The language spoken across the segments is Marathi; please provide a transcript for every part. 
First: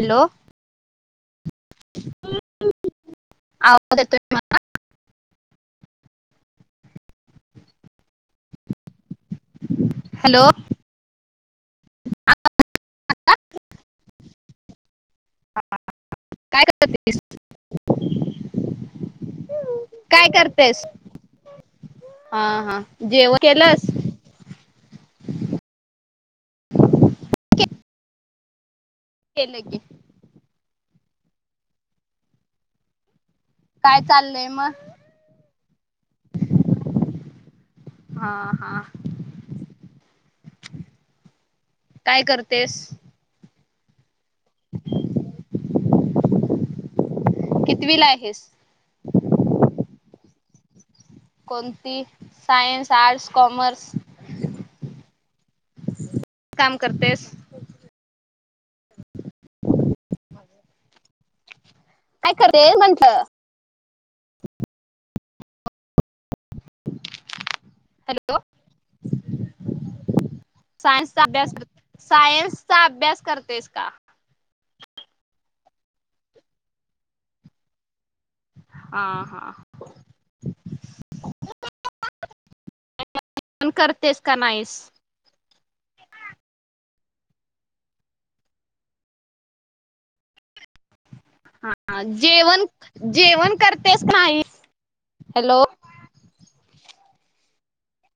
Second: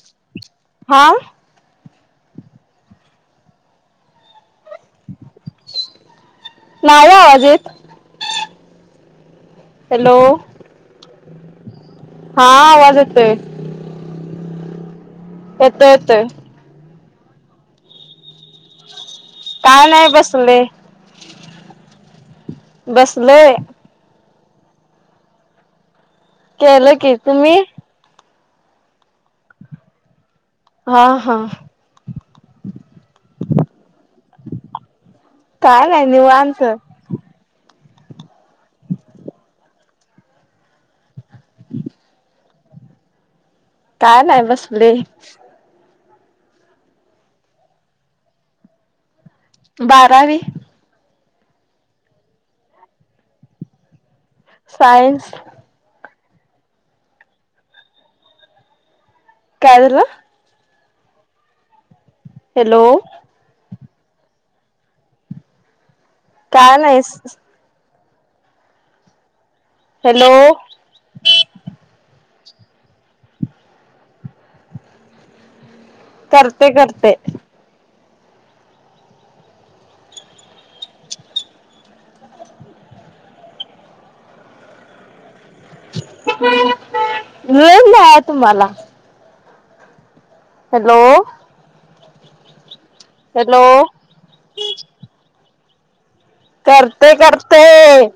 हॅलो. हा आवाज येतोय माझा. नाही आवाज येत. हॅलो. हा आवाज येतोय. येतोय, येतोय. काय करायलीस? [inaudible] काय नाही बसलेय. करतेस हा, हा. जेव बसलोय केलस. केलं की, तुम्ही. केलय की. हा, हा. काय, चाललंय मग? काय नाही, निवांत. हा, हा. काय करतेस? काय नाही बसलेय. कितवीला आहेस? बारावी. कोणती? Science, arts, commerce. सायन्स. काम करतेस? काय झालं? काय करतेस? हॅलो म्हंटलं. काय नाही. स हॅलो. हॅलो. सायनस चा अभ्यास. सायन्सचा अभ्यास करतेस का? करते, करते. हा, हा. [unintelligible] करतेस का नाहीस? वेळ [unintelligible] तुम्हाला. हॅलो हा जेवण जेवण हॅलो करतेस का नाही हॅलो करतय करतय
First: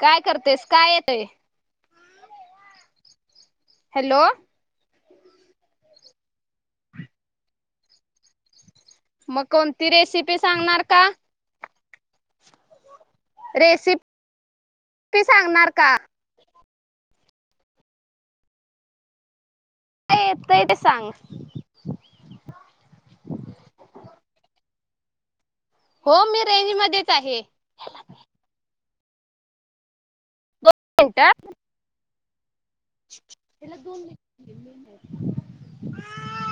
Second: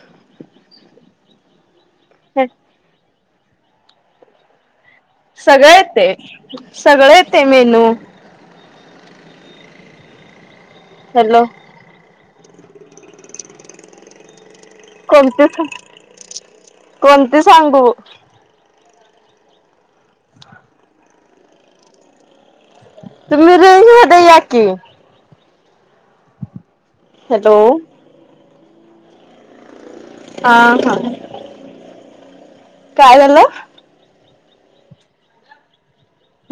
काय करतयस काय येतय ह हॅलो सगळ येतय सगळ येतय मेनू मग कोणती रेसिपी सांगणार का? हॅलो रेसि कोणती कोणती सांगू? काय येतेय ते सांग तुम्ही रेज मधे या की हो मी रेंज मधेच आहे. हॅलो हा हा मिनटं काय झालं त्याला दोन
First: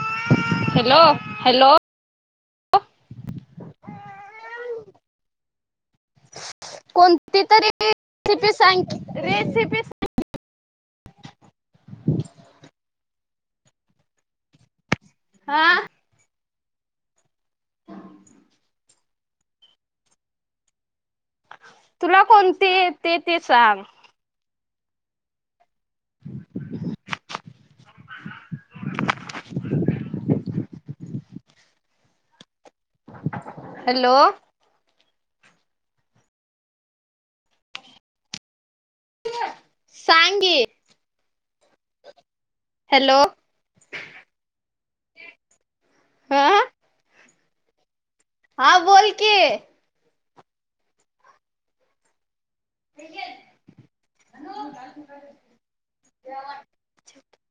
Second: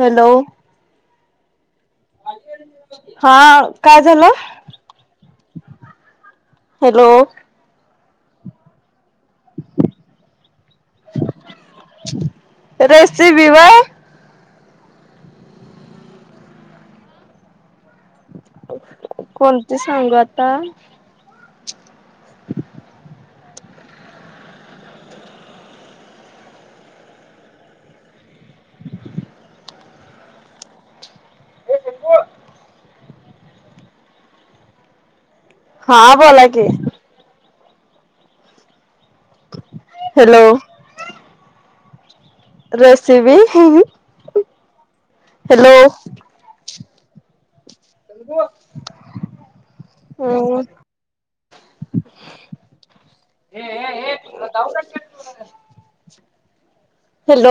हॅलो हॅलो हॅलो हा काय झालं? हॅलो कोणती तरी रेसिपी सांग कि रेसिपी रेसिपी वय हा [inaudible] कोणती सांगू आता तुला कोणती येती ती सांग [inaudible] हॅलो हा बोला की हॅलो सांगी रेसिपी हॅलो हह हा बोल कि हम्म ये ये तुला जाऊ दाऊ का शेत जेवान हॅलो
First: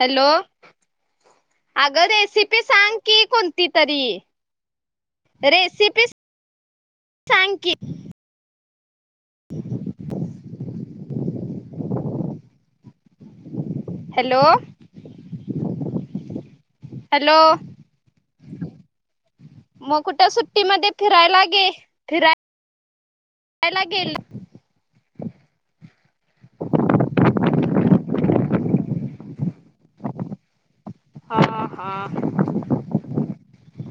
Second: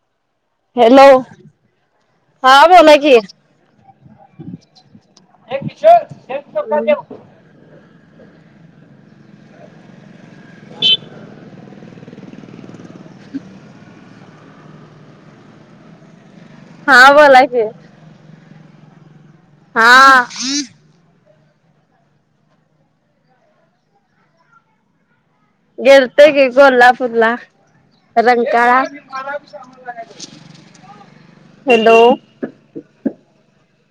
हॅलो हॅलो अगं हा रेसिपी बोला सांग की कोणती तरी [inaudible] रेसिपी सांग की [inaudible] हॅलो हा हॅलो बोला की हा मग कुठ सुट्टी मध्ये फिरायला गे फिराय फिरायला गेल गेलतो की कोल्हापूरला रंकाळा हा हा हॅलो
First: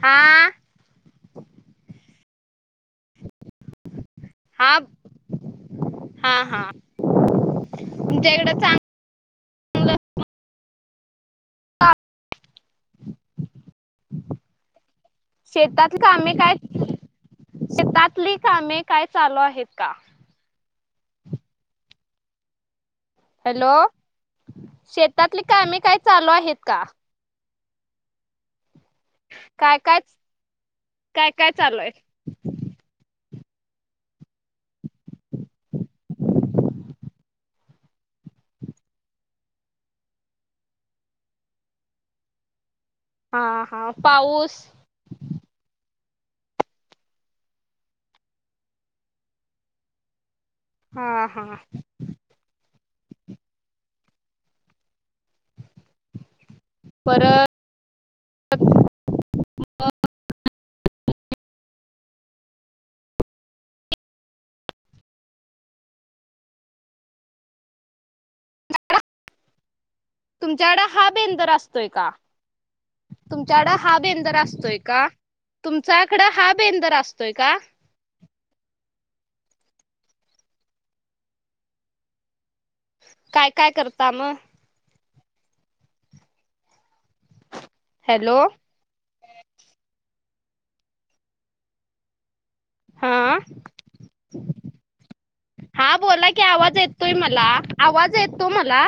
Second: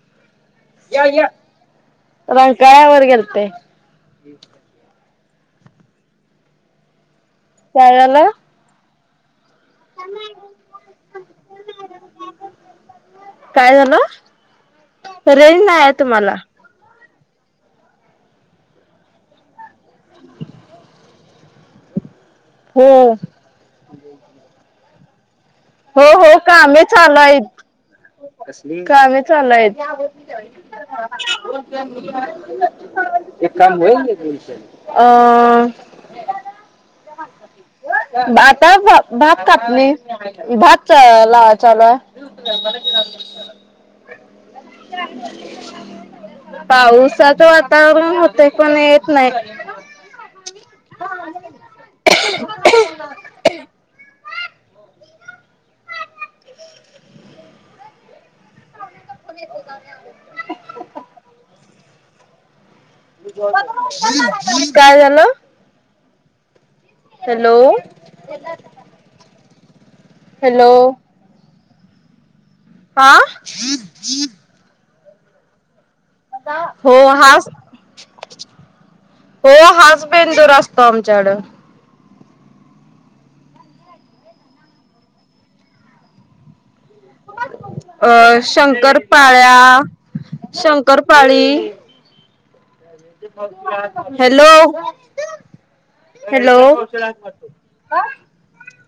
हा या या रंकाळ्यावर गेलते. हा, हा, हा काय झालं तुमच्या इकडे चांगलं काय झालं रेंज नाही आहे शेतातली कामे तुम्हाला काय शेतातली कामे काय चालू आहेत का [inaudible] हो हॅलो शेतातले कामे काय हो, हो चालू आहेत कामे का चालू आहेत कामे चालू आहेत काय काय काय काय चालू आहे [inaudible] अ आता भाप कापनी भात च लावाय चालूय हा, हा पाऊस पावसाचं वातावरण होतंय पण येत नाही हा, हा परत केत जाण्या काय झालं हॅलो हॅलो तुमच्याकड हा बेंदर असतोय का हा तुमच्याकड हा बेंदर असतोय का तुमच्याकडं हा बेंदर हो असतोय हाच का हो हाच बेंदूर असतो आमच्याड काय काय करता मग हॅलो अ शंकरपाळ्या शंकरपाळी हा हॅलो हा बोला की आवाज हॅलो येतो मला आवाज येतो मला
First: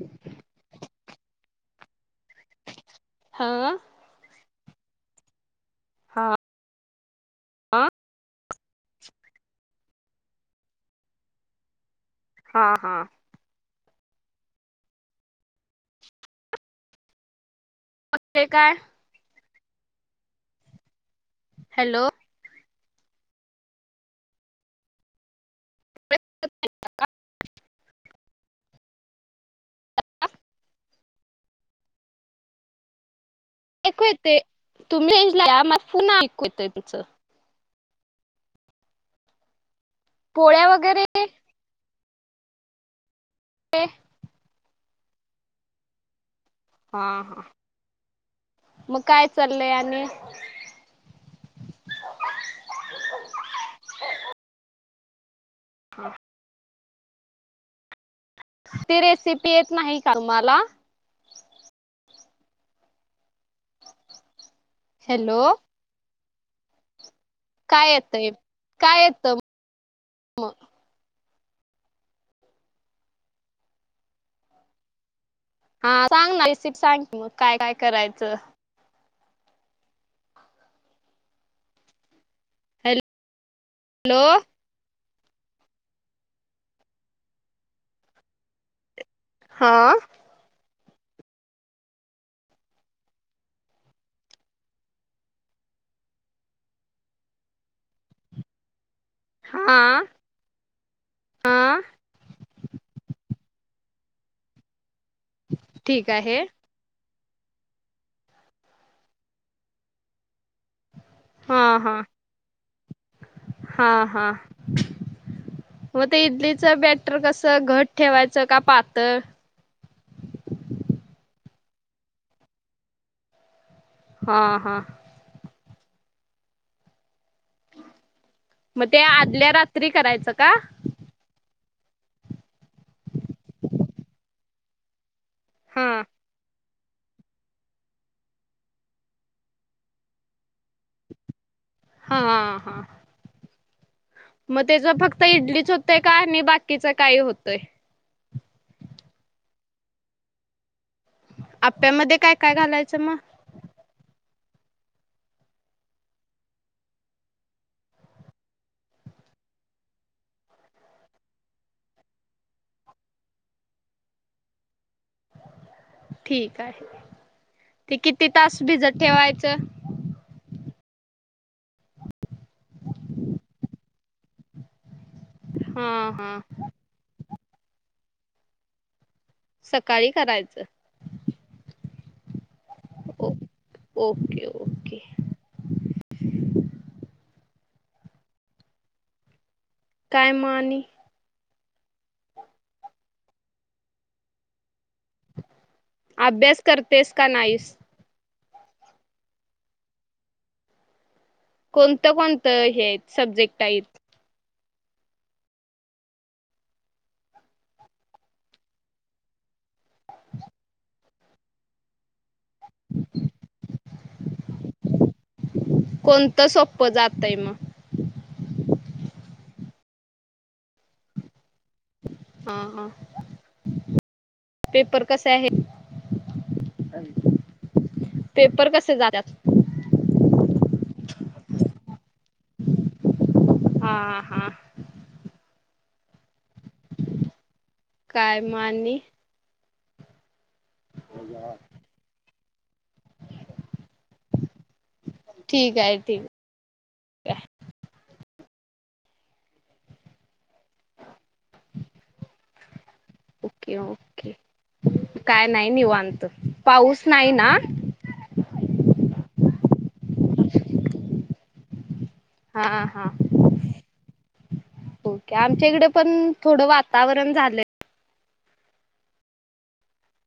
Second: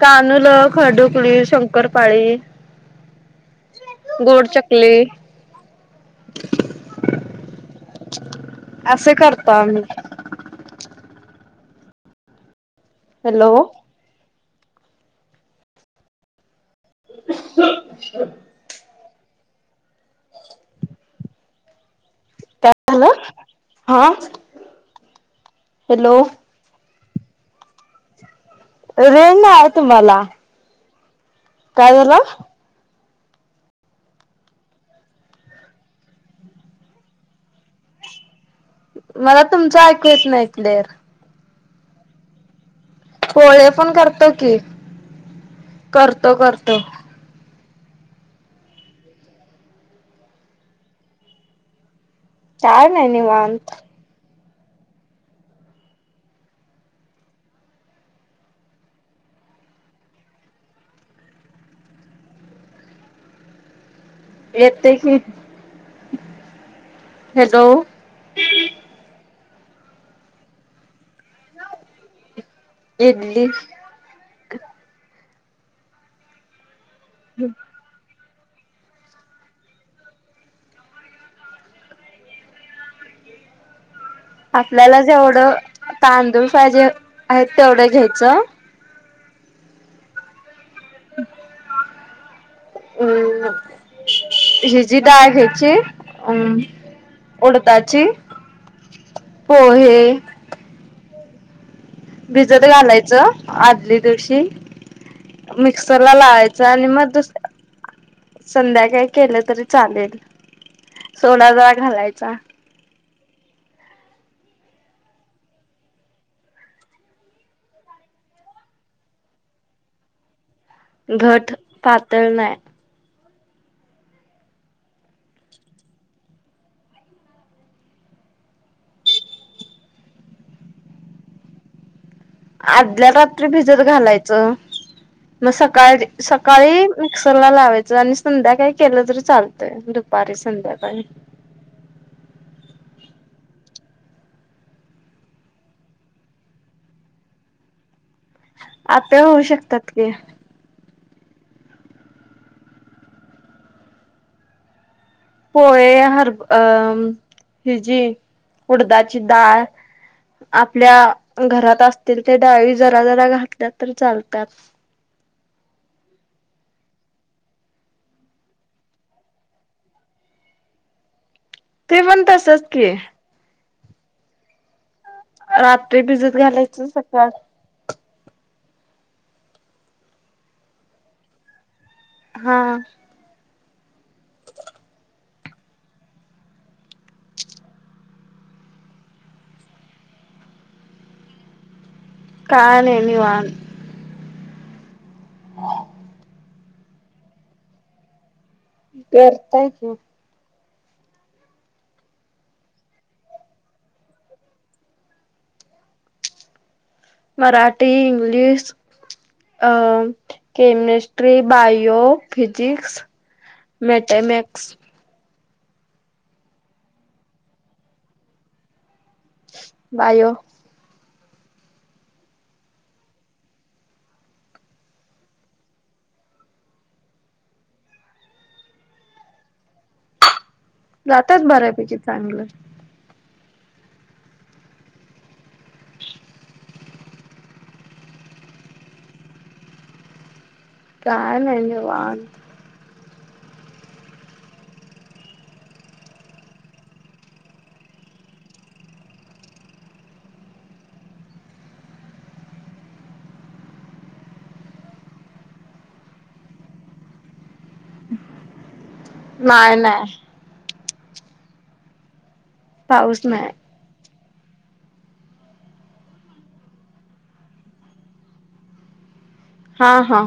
कानूलं खर्डूकली शंकरपाळी हां गोड चकली हा हा असे करतो आम्ही हा, हा हॅलो [inaudible] ते काय हॅलो काय म्हणाला हा हॅलो रेंज नाही आहे तुम्हाला काय झाल ऐकू येत ते तुम्ही म पुन्हा ऐकू येत तुमचं मला तुमचं ऐकू येत नाही पोळ्या क्लिअर वगैरे पोळे पण करतो की करतो, करतो हा, हा मग काय चाललंय आणि काय नाही निवांत हां ती रेसिपी येत नाही का तुम्हाला येतेे की हॅलो हॅलो काय येतंय काय येतं इडली. हा सांग ना रिसिपी सांग मग काय काय करायचं. Hello hello. आपल्याला जेवढं तांदूळ पाहिजे आहेत तेवढं घ्यायचं. हा. [unintelligible] हम्. हिची डाळ घ्यायची अम उडदाची हा पोहे. हा भिजत घालायचं आदली दिवशी मिक्सर ठीक ला आहे लावायच. आणि मग दुसऱ्या दिवशी संध्याकाळी केलं तरी चालेल. सोडा हा जरा हा घालायचा हा हा. मग ते इडलीच बॅटर कस घट ठेवायचं का पातळ. घट पातळ नाही. हा हा. मग ते आदल्या रात्री करायचं का? आदल्या रात्री भिजत घालायचं मग हा सकाळी सकाळी मिक्सरमध्ये ला लावायचं आणि संध्याकाळी केलं तरी चालतंय दुपारी संध्याकाळी हा हा हा. मग त्याच फक्त इडलीच होतय का आणि बाकीचं काही होतंय. आपल्या होऊ शकतात की आप्यामध्ये काय काय घालायचं मग पोळे हर अ हि जी उडदाची डाळ. आपल्या घरात असतील ते डाळी जरा जरा घातल्या तर चालतात. ठीक आहे ते किती तास भिजत ठेवायचं. तु म्हणतासच क रात हा भिजत हा घालायचं सकाळी सकाळी करायचं. हा. ओ ओके ओके. काय मग नी काय नाही निवांत अभ्यास करतेस का नाईस. करताय? कोणतं कोणतं हे सब्जेक्ट आहेत. मराठी इंग्लिश अ केमिस्ट्री ट्री बायो फिजिकिक्स मॅथॅमिक्स कोणतं सोप्पं जातय मग बायो. हा हा पेपर कसे आहे. पेपर कसे जातात. जातच बऱ्यापैकी चांगलं. हा हा. [unintelligible] काय मानी काय नाही निवांत. ठीक आहे ठीक. आहे ओके ओके काय नाही निवांत पाऊस नाही ना. नाही नाही. हा हा पाऊस नाही. आमच्या इकडे पण थोडं वातावरण झालं. हा हा.